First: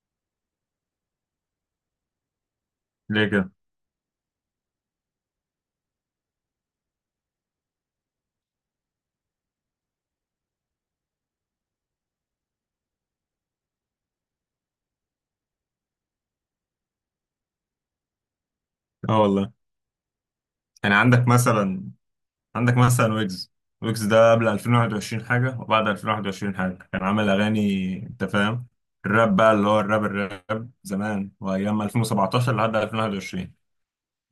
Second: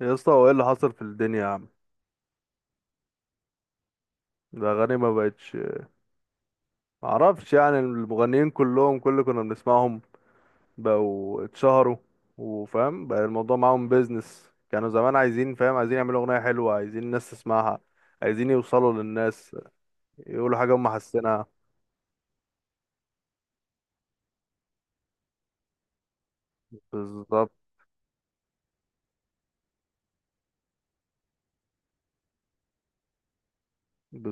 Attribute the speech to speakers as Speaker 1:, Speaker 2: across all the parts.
Speaker 1: يا اسطى، هو ايه اللي حصل في الدنيا يا عم؟
Speaker 2: ليه كده؟
Speaker 1: الاغاني ما بقتش. معرفش، يعني المغنيين كلهم، كل اللي كنا بنسمعهم بقوا اتشهروا. وفاهم بقى الموضوع معاهم، بيزنس. كانوا زمان عايزين، فاهم، عايزين يعملوا اغنيه حلوه، عايزين الناس تسمعها، عايزين يوصلوا
Speaker 2: اه والله.
Speaker 1: للناس، يقولوا حاجه هم
Speaker 2: يعني عندك
Speaker 1: حاسينها.
Speaker 2: مثلا عندك مثلا ويجز ده قبل 2021 حاجة، وبعد 2021 حاجة. كان عامل
Speaker 1: بالظبط.
Speaker 2: أغاني، أنت فاهم؟ الراب بقى، اللي هو الراب زمان، وأيام 2017 لحد 2021.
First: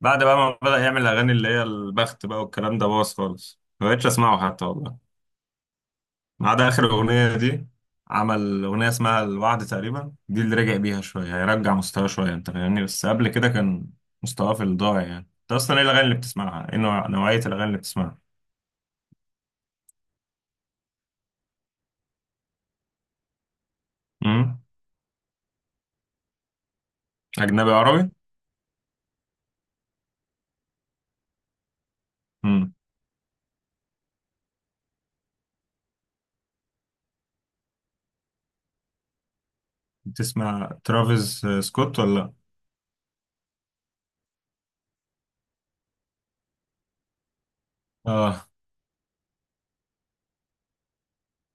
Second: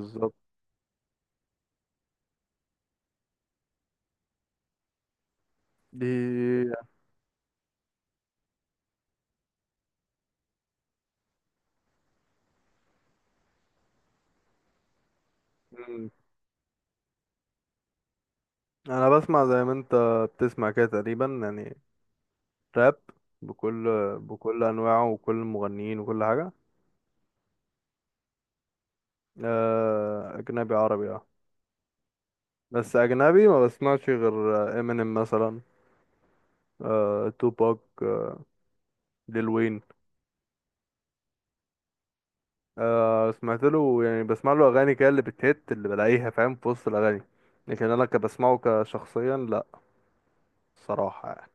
Speaker 2: بعد بقى ما بدأ يعمل أغاني اللي هي البخت بقى، والكلام ده باظ خالص، ما بقتش أسمعه حتى، والله. ما عدا
Speaker 1: دي
Speaker 2: آخر أغنية دي، عمل أغنية اسمها الوعد تقريبا، دي اللي رجع بيها شوية، هيرجع مستواه شوية، أنت فاهمني؟ بس قبل كده كان مستواه في الضاع، يعني. أنت أصلا إيه الأغاني
Speaker 1: يعني،
Speaker 2: اللي بتسمعها؟ إيه نوعية الأغاني اللي بتسمعها؟
Speaker 1: انا بسمع زي ما انت بتسمع كده تقريبا يعني. راب، بكل
Speaker 2: امم
Speaker 1: بكل انواعه وكل المغنيين وكل حاجه.
Speaker 2: أجنبي عربي؟
Speaker 1: آه، اجنبي عربي، اه.
Speaker 2: امم
Speaker 1: بس اجنبي ما بسمعش غير امينيم مثلا. آه، توباك، ليل وين.
Speaker 2: بتسمع ترافيس سكوت ولا لأ؟
Speaker 1: آه، سمعت له، يعني بسمع له اغاني كده، اللي بتهت اللي بلاقيها، فاهم، في وسط الاغاني. لكن انا
Speaker 2: آه.
Speaker 1: كبسمعه كشخصيا لا، صراحة يعني.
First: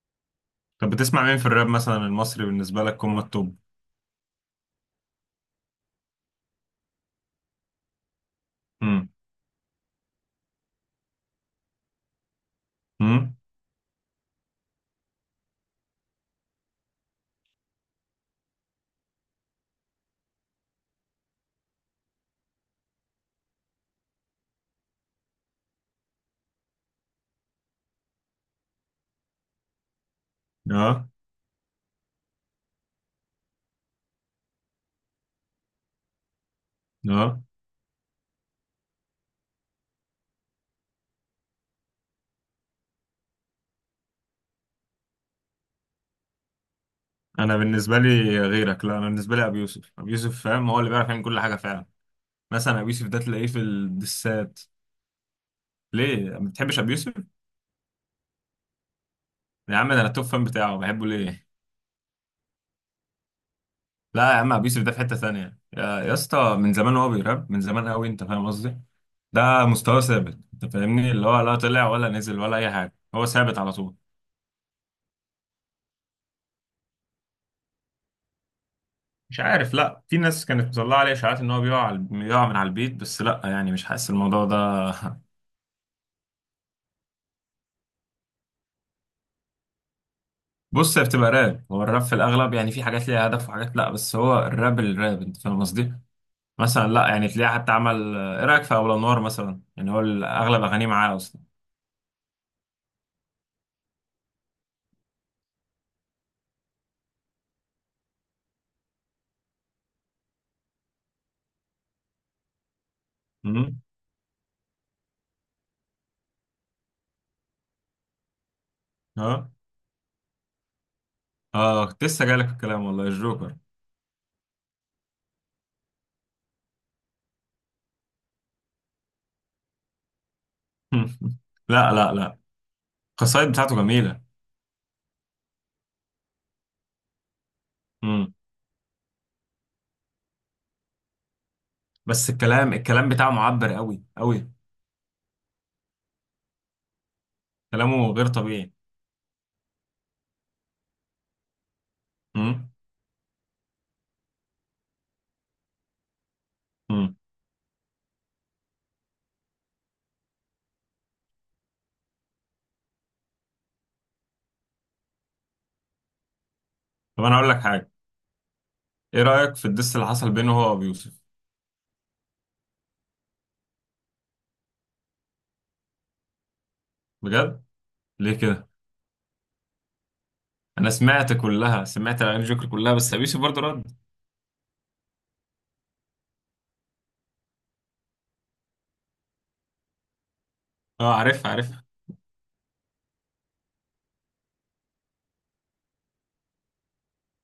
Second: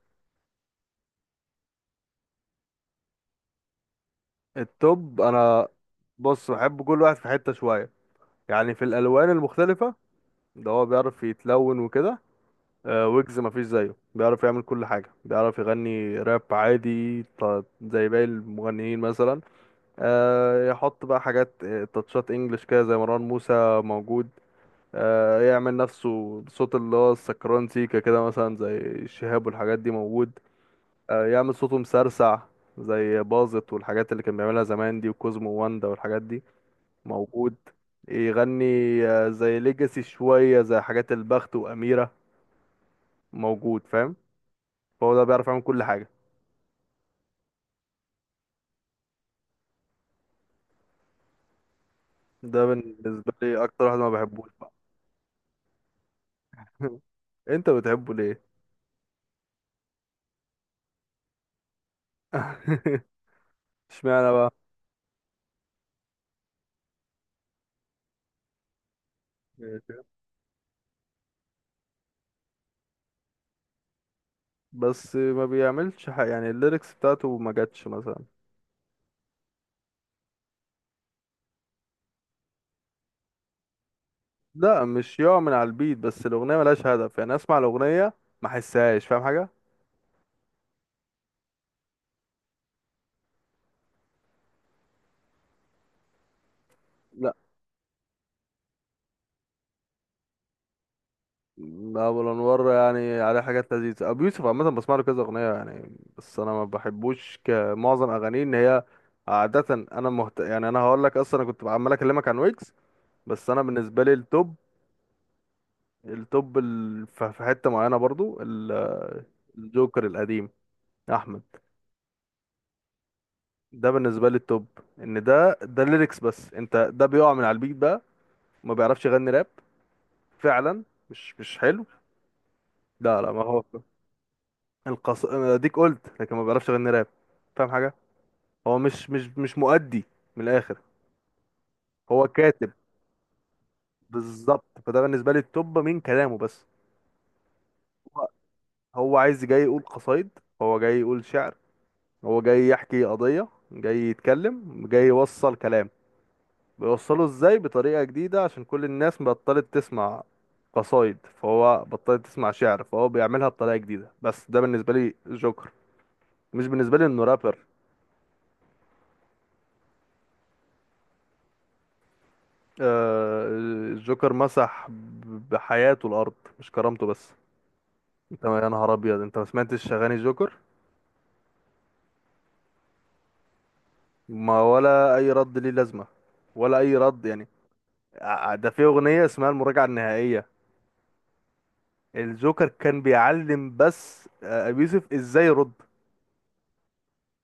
Speaker 2: طب بتسمع مين في الراب مثلا المصري، بالنسبة لك هم التوب؟
Speaker 1: التوب انا، بص بحب كل واحد في حتة شوية، يعني في
Speaker 2: امم
Speaker 1: الالوان المختلفة. ده هو بيعرف يتلون وكده. آه،
Speaker 2: امم
Speaker 1: ويجز مفيش زيه، بيعرف يعمل كل حاجة، بيعرف يغني راب عادي زي باقي المغنيين مثلا. آه، يحط بقى حاجات، تاتشات انجلش كده زي مروان موسى. موجود. آه، يعمل نفسه بصوت اللي هو السكران سيكا كده مثلا، زي الشهاب والحاجات دي. موجود.
Speaker 2: آه.
Speaker 1: آه، يعمل صوته مسرسع، زي باظت والحاجات اللي كان بيعملها زمان دي، وكوزمو واندا والحاجات دي.
Speaker 2: آه.
Speaker 1: موجود. يغني. آه، زي ليجاسي شوية، زي حاجات البخت وأميرة. موجود، فاهم. فهو ده بيعرف يعمل كل حاجة.
Speaker 2: أنا بالنسبة لي غيرك، لا أنا بالنسبة لي أبي يوسف، أبي يوسف، فاهم؟ هو اللي بيعرف يعمل كل حاجة فعلا.
Speaker 1: ده
Speaker 2: مثلا أبي يوسف ده
Speaker 1: بالنسبة
Speaker 2: تلاقيه في
Speaker 1: لي أكتر واحد ما بحبوش
Speaker 2: الدسات.
Speaker 1: بقى.
Speaker 2: ليه ما بتحبش ابو يوسف؟
Speaker 1: أنت بتحبه ليه؟
Speaker 2: يا عم ده انا توب فان بتاعه، بحبه ليه.
Speaker 1: اشمعنى
Speaker 2: لا يا
Speaker 1: بقى؟
Speaker 2: عم، ابو يوسف ده في حته ثانيه، يا اسطى، من زمان هو بيراب، من زمان قوي، انت فاهم قصدي. ده مستواه ثابت، انت فاهمني، اللي هو لا طلع ولا نزل ولا اي حاجه، هو ثابت على طول.
Speaker 1: بس ما بيعملش حاجة، يعني الليركس بتاعته ما جاتش مثلا.
Speaker 2: مش عارف، لا في ناس كانت مطلعه عليه اشاعات ان هو بيقع من على البيت، بس لا يعني مش حاسس الموضوع
Speaker 1: لا
Speaker 2: ده.
Speaker 1: مش يقع من على البيت، بس الأغنية ملهاش هدف، يعني أسمع الأغنية ما أحسهاش، فاهم حاجة؟
Speaker 2: بص هي بتبقى راب، هو الراب في الاغلب يعني في حاجات ليها هدف وحاجات لا، بس هو الراب، الراب، انت فاهم قصدي. مثلا لا يعني
Speaker 1: لا.
Speaker 2: تلاقيه حتى عمل ايه رايك في اول انوار مثلا، يعني هو اغلب اغانيه معاه.
Speaker 1: أبو الأنوار يعني عليه حاجات لذيذة. أبو يوسف عامة بسمع له كذا أغنية يعني، بس أنا ما بحبوش كمعظم أغانيه، إن هي عادة. يعني أنا هقول لك، أصلا أنا كنت عمال أكلمك عن ويجز. بس أنا
Speaker 2: اصلا.
Speaker 1: بالنسبة لي التوب، في حتة معينة برضو
Speaker 2: اه
Speaker 1: الجوكر القديم، أحمد.
Speaker 2: اه، كنت لسه جايلك في الكلام، والله الجوكر.
Speaker 1: ده بالنسبه لي التوب، ان ده الليركس. بس انت ده بيقع من على البيت بقى، ما بيعرفش يغني راب، فعلا. مش حلو.
Speaker 2: لا لا لا.
Speaker 1: لا لا، ما
Speaker 2: القصايد
Speaker 1: هو
Speaker 2: بتاعته جميلة.
Speaker 1: القص، اديك قلت، لكن ما بيعرفش يغني راب، فاهم حاجه.
Speaker 2: مم.
Speaker 1: هو مش مؤدي، من الاخر. هو
Speaker 2: بس
Speaker 1: كاتب،
Speaker 2: الكلام بتاعه معبر قوي قوي.
Speaker 1: بالظبط، فده بالنسبه لي التوب من كلامه بس.
Speaker 2: كلامه غير
Speaker 1: هو
Speaker 2: طبيعي.
Speaker 1: هو عايز جاي يقول قصايد، هو جاي يقول شعر، هو جاي
Speaker 2: مم.
Speaker 1: يحكي قضيه، جاي يتكلم، جاي يوصل كلام.
Speaker 2: مم.
Speaker 1: بيوصله ازاي؟ بطريقة جديدة، عشان كل الناس بطلت تسمع قصايد، فهو بطلت تسمع شعر، فهو بيعملها بطريقة جديدة. بس ده بالنسبة لي جوكر، مش بالنسبة لي انه
Speaker 2: طب انا اقول
Speaker 1: رابر.
Speaker 2: لك حاجة، ايه رأيك في الدس اللي حصل بينه هو وابي يوسف؟
Speaker 1: آه، الجوكر مسح بحياته الارض، مش كرامته بس.
Speaker 2: بجد؟ ليه
Speaker 1: انت يا
Speaker 2: كده؟
Speaker 1: نهار ابيض، انت ما سمعتش اغاني جوكر؟
Speaker 2: انا سمعت كلها، سمعت اغاني الجوكر كلها، بس ابي يوسف برضه رد.
Speaker 1: ما ولا اي رد ليه لازمة، ولا اي رد يعني. ده في اغنية اسمها المراجعة النهائية،
Speaker 2: اه عارفها، عارفها.
Speaker 1: الجوكر كان بيعلم بس، آه، ابي يوسف ازاي يرد.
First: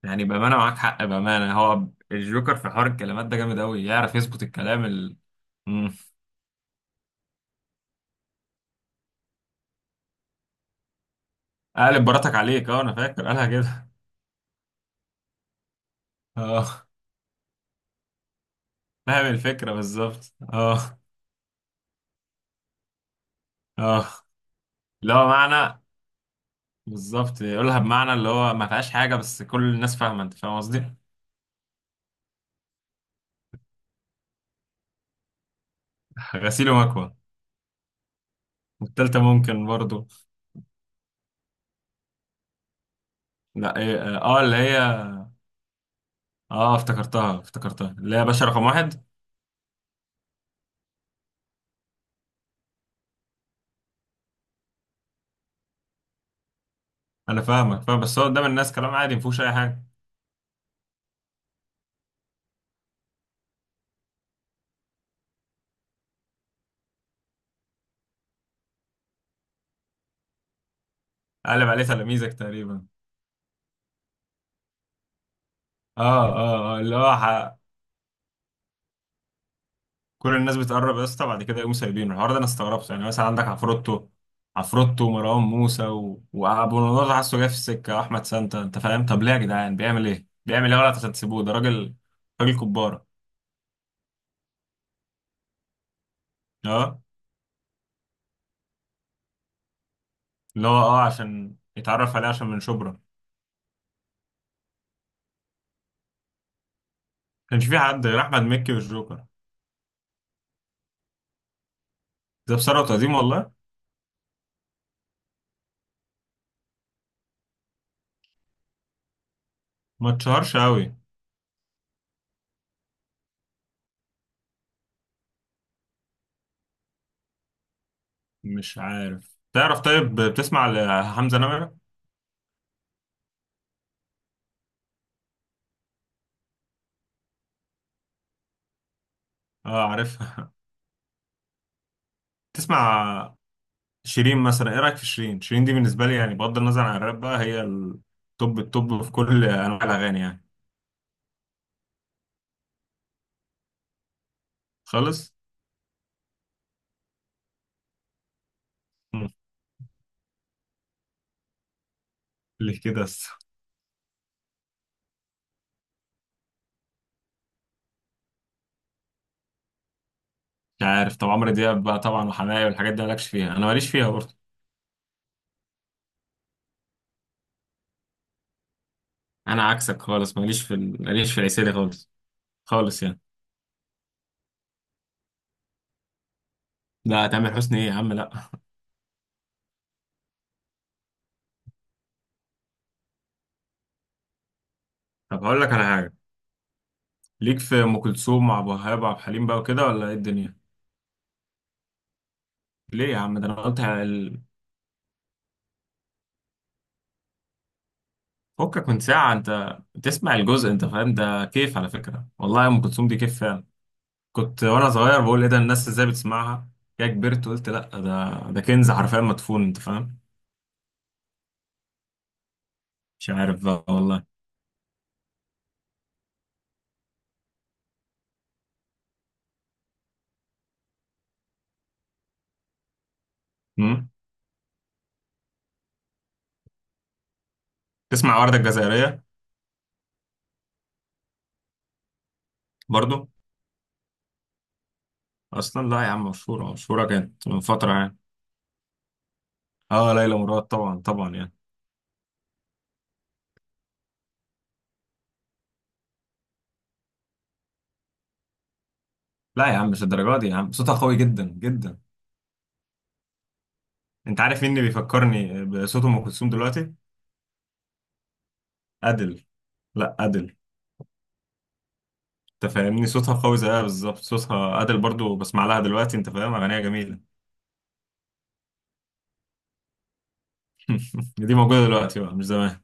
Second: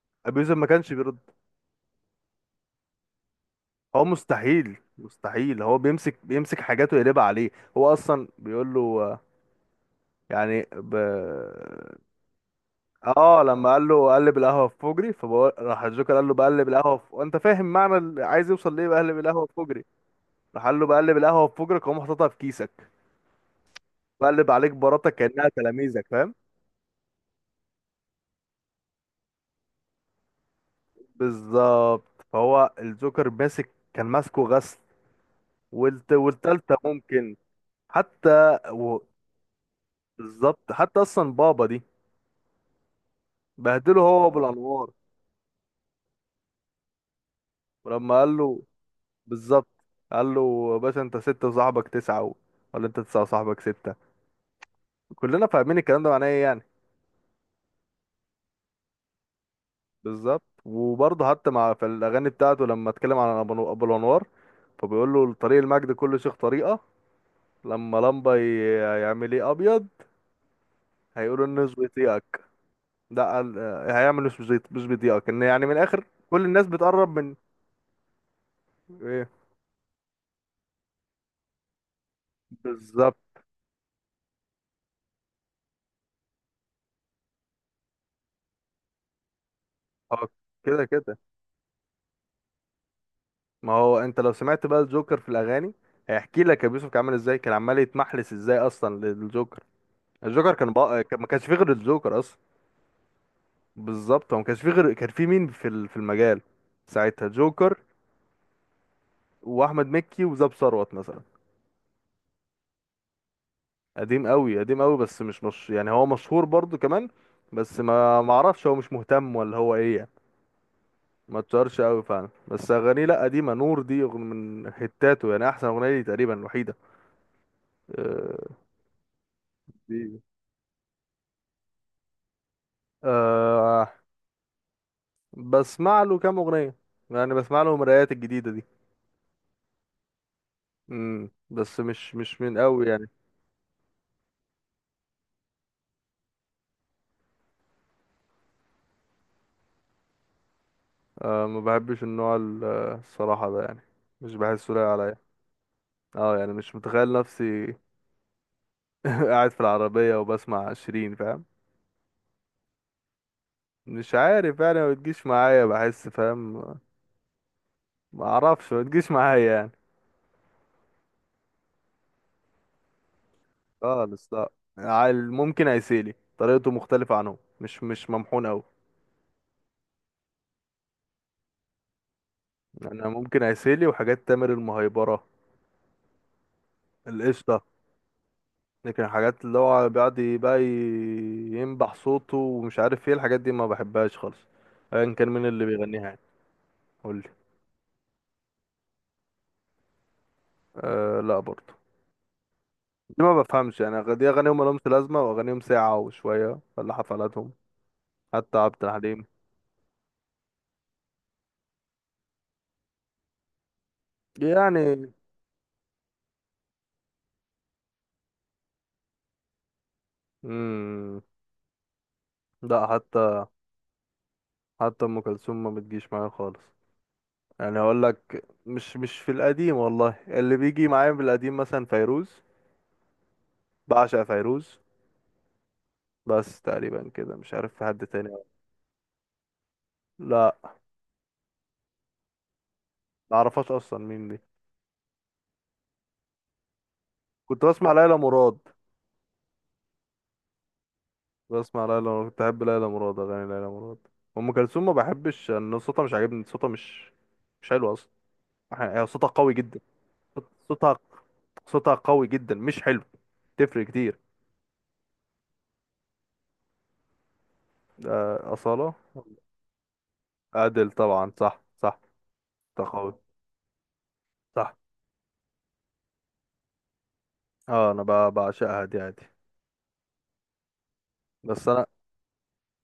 Speaker 2: يعني
Speaker 1: ابي يوسف
Speaker 2: بأمانة
Speaker 1: ما
Speaker 2: معاك
Speaker 1: كانش
Speaker 2: حق،
Speaker 1: بيرد،
Speaker 2: بأمانة هو الجوكر في حوار الكلمات ده جامد قوي،
Speaker 1: هو
Speaker 2: يعرف يظبط
Speaker 1: مستحيل
Speaker 2: الكلام.
Speaker 1: مستحيل. هو
Speaker 2: مم.
Speaker 1: بيمسك حاجاته يقلبها عليه. هو اصلا بيقول له، يعني ب...
Speaker 2: قالب براتك عليك، اه انا فاكر
Speaker 1: اه
Speaker 2: قالها
Speaker 1: لما قال
Speaker 2: كده.
Speaker 1: له قلب القهوه في فجري، فبقول راح الجوكر قال له بقلب
Speaker 2: اه
Speaker 1: القهوه في... وانت فاهم معنى اللي عايز يوصل ليه، بقلب
Speaker 2: فاهم
Speaker 1: القهوه في
Speaker 2: الفكرة
Speaker 1: فجري.
Speaker 2: بالظبط،
Speaker 1: راح قال له
Speaker 2: اه.
Speaker 1: بقلب القهوه في فجرك واقوم حاططها في كيسك،
Speaker 2: اه
Speaker 1: بقلب عليك
Speaker 2: اللي
Speaker 1: براتك
Speaker 2: هو
Speaker 1: كانها
Speaker 2: معنى،
Speaker 1: تلاميذك، فاهم.
Speaker 2: بالظبط يقولها بمعنى اللي هو ما فيهاش حاجة، بس كل الناس فاهمة، انت فاهم قصدي؟
Speaker 1: بالظبط، فهو الجوكر ماسك، كان ماسكه غسل،
Speaker 2: غسيل
Speaker 1: والتالتة
Speaker 2: ومكوى.
Speaker 1: ممكن. حتى و...
Speaker 2: والتالتة ممكن برضو.
Speaker 1: بالظبط، حتى اصلا بابا دي،
Speaker 2: لا ايه،
Speaker 1: بهدله
Speaker 2: اه،
Speaker 1: هو
Speaker 2: اللي هي،
Speaker 1: بالانوار،
Speaker 2: اه افتكرتها، افتكرتها
Speaker 1: ولما
Speaker 2: اللي هي
Speaker 1: قال
Speaker 2: باشا
Speaker 1: له،
Speaker 2: رقم واحد.
Speaker 1: بالظبط، قال له يا باشا انت ستة وصاحبك تسعة و... ولا انت تسعة وصاحبك ستة، كلنا فاهمين الكلام ده معناه ايه يعني.
Speaker 2: انا فاهمك فاهم، بس هو قدام الناس كلام عادي مفهوش اي حاجة.
Speaker 1: بالظبط. وبرضه حتى مع في الاغاني بتاعته لما اتكلم عن ابو أبو الانوار، فبيقول له طريق المجد كل شيخ طريقة. لما لمبة يعمل ايه ابيض، هيقولوا
Speaker 2: قلب
Speaker 1: الناس
Speaker 2: عليه تلاميذك
Speaker 1: بيطيقك.
Speaker 2: تقريبا.
Speaker 1: ده قال- هيعمل مش بيطيقك، ان يعني من الاخر
Speaker 2: اه
Speaker 1: كل الناس
Speaker 2: اه اه، اللي هو
Speaker 1: بتقرب من ايه.
Speaker 2: كل الناس بتقرب يا اسطى، بعد كده يقوموا سايبينه. الحوار ده انا استغربته، يعني
Speaker 1: بالظبط.
Speaker 2: مثلا عندك عفروتو ومروان موسى وابو النضر، حاسه جاي في السكه، احمد سانتا، انت فاهم. طب ليه يا جدعان؟ بيعمل ايه،
Speaker 1: اه،
Speaker 2: بيعمل ايه
Speaker 1: كده
Speaker 2: غلط عشان
Speaker 1: كده.
Speaker 2: تسيبوه؟ ده راجل، راجل كباره.
Speaker 1: ما هو انت لو سمعت بقى الجوكر في الاغاني، هيحكي لك ابو يوسف كان
Speaker 2: اه،
Speaker 1: عامل ازاي، كان عمال يتمحلس ازاي اصلا للجوكر. الجوكر
Speaker 2: اللي هو
Speaker 1: كان بقى ما كانش فيه
Speaker 2: عشان
Speaker 1: غير
Speaker 2: يتعرف
Speaker 1: الجوكر
Speaker 2: عليه،
Speaker 1: اصلا.
Speaker 2: عشان من شبرا. ما
Speaker 1: بالظبط، هو ما كانش فيه غير، كان فيه مين في في المجال ساعتها؟
Speaker 2: كانش
Speaker 1: جوكر
Speaker 2: في حد غير احمد مكي والجوكر.
Speaker 1: واحمد مكي وزاب ثروت مثلا.
Speaker 2: ده بثروه وتقديم والله.
Speaker 1: قديم قوي، قديم قوي، بس مش مش يعني، هو مشهور برضو كمان، بس ما اعرفش، هو مش مهتم ولا هو ايه يعني.
Speaker 2: ما اتشهرش قوي.
Speaker 1: ما اتشهرش قوي فعلا، بس اغانيه لا، قديمه، نور دي أغن- من هتاته، يعني احسن اغنيه لي تقريبا الوحيده. أه،
Speaker 2: مش عارف، تعرف؟ طيب بتسمع لحمزه نمره؟
Speaker 1: دي بسمع له كام اغنيه يعني، بسمع له المرايات الجديده دي.
Speaker 2: اه عارفها.
Speaker 1: امم، بس مش مش من قوي يعني.
Speaker 2: تسمع شيرين مثلا؟ ايه رايك في شيرين؟ شيرين دي بالنسبه لي يعني، بغض النظر عن الراب بقى، هي التوب التوب في كل انواع الاغاني يعني.
Speaker 1: آه ما بحبش النوع آه، الصراحه ده يعني، مش بحسه لايق عليا.
Speaker 2: خالص.
Speaker 1: اه يعني مش متخيل نفسي
Speaker 2: مم.
Speaker 1: قاعد في العربيه وبسمع شيرين، فاهم.
Speaker 2: ليه كده بس؟
Speaker 1: مش عارف يعني، ما بتجيش معايا، بحس فاهم، ما اعرفش، ما بتجيش معايا يعني.
Speaker 2: مش عارف. طب عمرو دياب بقى طبعا وحماية والحاجات دي مالكش فيها؟ انا ماليش فيها
Speaker 1: خالص
Speaker 2: برضه.
Speaker 1: لا. ممكن عسيلي، طريقته مختلفه عنهم، مش مش ممحون قوي.
Speaker 2: انا عكسك خالص، ماليش في العسيلي خالص. خالص
Speaker 1: انا
Speaker 2: يعني.
Speaker 1: ممكن عسيلي، وحاجات تامر المهيبره،
Speaker 2: لا تامر
Speaker 1: القشطه.
Speaker 2: حسني ايه يا عم، لا.
Speaker 1: لكن الحاجات اللي هو بيقعد بقى ينبح صوته، ومش عارف ايه الحاجات دي، ما بحبهاش خالص، ايا كان
Speaker 2: طب
Speaker 1: مين
Speaker 2: هقول
Speaker 1: اللي
Speaker 2: لك على
Speaker 1: بيغنيها
Speaker 2: حاجه،
Speaker 1: يعني. قولي.
Speaker 2: ليك في ام كلثوم وعبد الوهاب وعبد الحليم بقى وكده ولا ايه الدنيا؟
Speaker 1: أه لا برضه.
Speaker 2: ليه يا
Speaker 1: دي ما
Speaker 2: عم؟ ده انا
Speaker 1: بفهمش
Speaker 2: قلت
Speaker 1: يعني،
Speaker 2: على
Speaker 1: دي اغانيهم ملهمش لازمه، واغانيهم ساعه وشويه، ولا حفلاتهم، حتى عبد
Speaker 2: فكك من
Speaker 1: الحليم
Speaker 2: ساعه انت، تسمع الجزء انت فاهم ده كيف، على فكره والله ام كلثوم دي كيف فعلا. كنت وانا
Speaker 1: يعني.
Speaker 2: صغير بقول ايه ده، الناس ازاي بتسمعها. كده كبرت، قلت لا، ده كنز حرفيا مدفون، انت فاهم.
Speaker 1: امم. لا،
Speaker 2: مش
Speaker 1: حتى
Speaker 2: عارف بقى والله.
Speaker 1: حتى ام كلثوم ما بتجيش معايا خالص. يعني هقول لك، مش مش في القديم والله، اللي بيجي معايا في القديم مثلا فيروز،
Speaker 2: امم
Speaker 1: بعشق فيروز، بس تقريبا كده مش عارف في حد تاني
Speaker 2: تسمع
Speaker 1: ولا.
Speaker 2: وردة الجزائرية؟
Speaker 1: لا،
Speaker 2: برضو.
Speaker 1: ما اعرفهاش اصلا مين دي.
Speaker 2: اصلا لا يا عم، مشهورة مشهورة، كانت من
Speaker 1: كنت بسمع
Speaker 2: فترة يعني.
Speaker 1: ليلى مراد،
Speaker 2: اه ليلى مراد، طبعا طبعا، يعني.
Speaker 1: بسمع ليلى مراد، كنت احب ليلى مراد، اغاني ليلى مراد. ام كلثوم ما بحبش، ان صوتها مش عاجبني، صوتها مش مش حلو اصلا. يعني هي صوتها قوي
Speaker 2: لا يا
Speaker 1: جدا،
Speaker 2: عم مش الدرجة دي يا عم، صوتها
Speaker 1: صوتها،
Speaker 2: قوي جدا
Speaker 1: صوتها
Speaker 2: جدا.
Speaker 1: قوي جدا، مش حلو، تفرق كتير.
Speaker 2: انت عارف مين اللي بيفكرني بصوت ام كلثوم دلوقتي؟
Speaker 1: آه، أصالة.
Speaker 2: ادل. لا ادل.
Speaker 1: أدل طبعا، صح صح.
Speaker 2: انت
Speaker 1: صوتها
Speaker 2: فاهمني؟
Speaker 1: قوي،
Speaker 2: صوتها قوي زيها بالظبط،
Speaker 1: صح.
Speaker 2: صوتها ادل برضو، بسمع لها دلوقتي، انت فاهم، اغانيها جميلة.
Speaker 1: اه انا بعشقها دي عادي.
Speaker 2: دي
Speaker 1: بس
Speaker 2: موجودة
Speaker 1: انا،
Speaker 2: دلوقتي بقى، مش زمان.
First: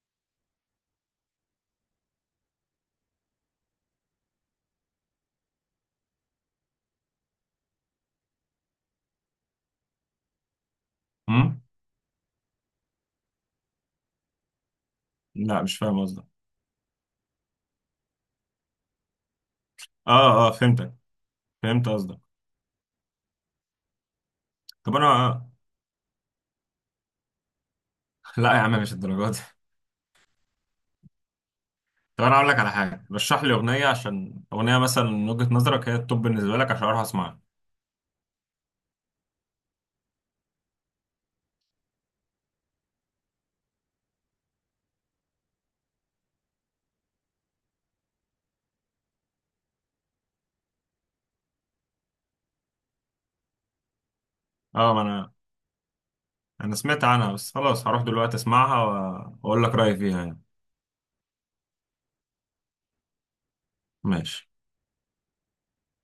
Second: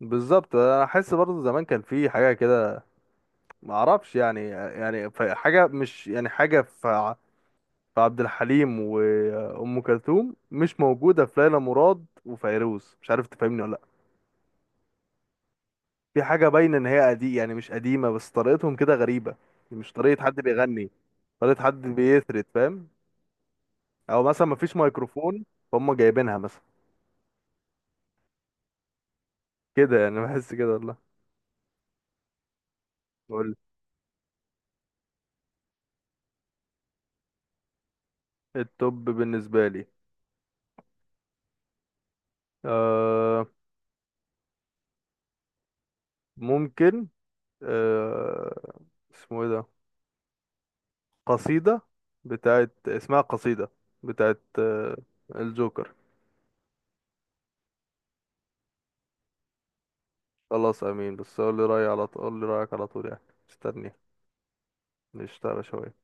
Speaker 1: بالظبط، انا احس برضه زمان كان في حاجه كده، ما اعرفش يعني، يعني حاجه، مش يعني حاجه. فعبد الحليم وأم كلثوم مش موجودة في ليلى
Speaker 2: امم
Speaker 1: مراد وفيروز، مش عارف تفهمني ولا لأ.
Speaker 2: لا مش فاهم
Speaker 1: في
Speaker 2: قصدك.
Speaker 1: حاجة باينة إن هي قديم، يعني مش قديمة، بس طريقتهم كده غريبة، يعني مش طريقة حد
Speaker 2: اه اه
Speaker 1: بيغني،
Speaker 2: فهمتك.
Speaker 1: طريقة حد
Speaker 2: فهمت قصدك.
Speaker 1: بيثرت، فاهم. أو مثلا مفيش
Speaker 2: طب
Speaker 1: ميكروفون،
Speaker 2: انا
Speaker 1: فهم جايبينها مثلا
Speaker 2: لا يا عم مش الدرجات دي.
Speaker 1: كده يعني، بحس كده والله.
Speaker 2: طب انا اقول لك على حاجه، رشح لي
Speaker 1: قول.
Speaker 2: اغنيه، عشان اغنيه مثلا من وجهه نظرك هي التوب بالنسبه لك، عشان اروح اسمعها.
Speaker 1: التوب بالنسبة لي، آه، ممكن، آه، اسمه ايه ده، قصيدة، بتاعت، اسمها قصيدة، بتاعت
Speaker 2: اه
Speaker 1: آه،
Speaker 2: ما انا
Speaker 1: الجوكر.
Speaker 2: انا سمعت عنها، بس خلاص هروح دلوقتي اسمعها، واقول لك رايي فيها يعني.
Speaker 1: خلاص امين، بس قول لي رايي على طول، قول لي رايك على طول يعني. استني،
Speaker 2: ماشي.
Speaker 1: نشتغل شويه.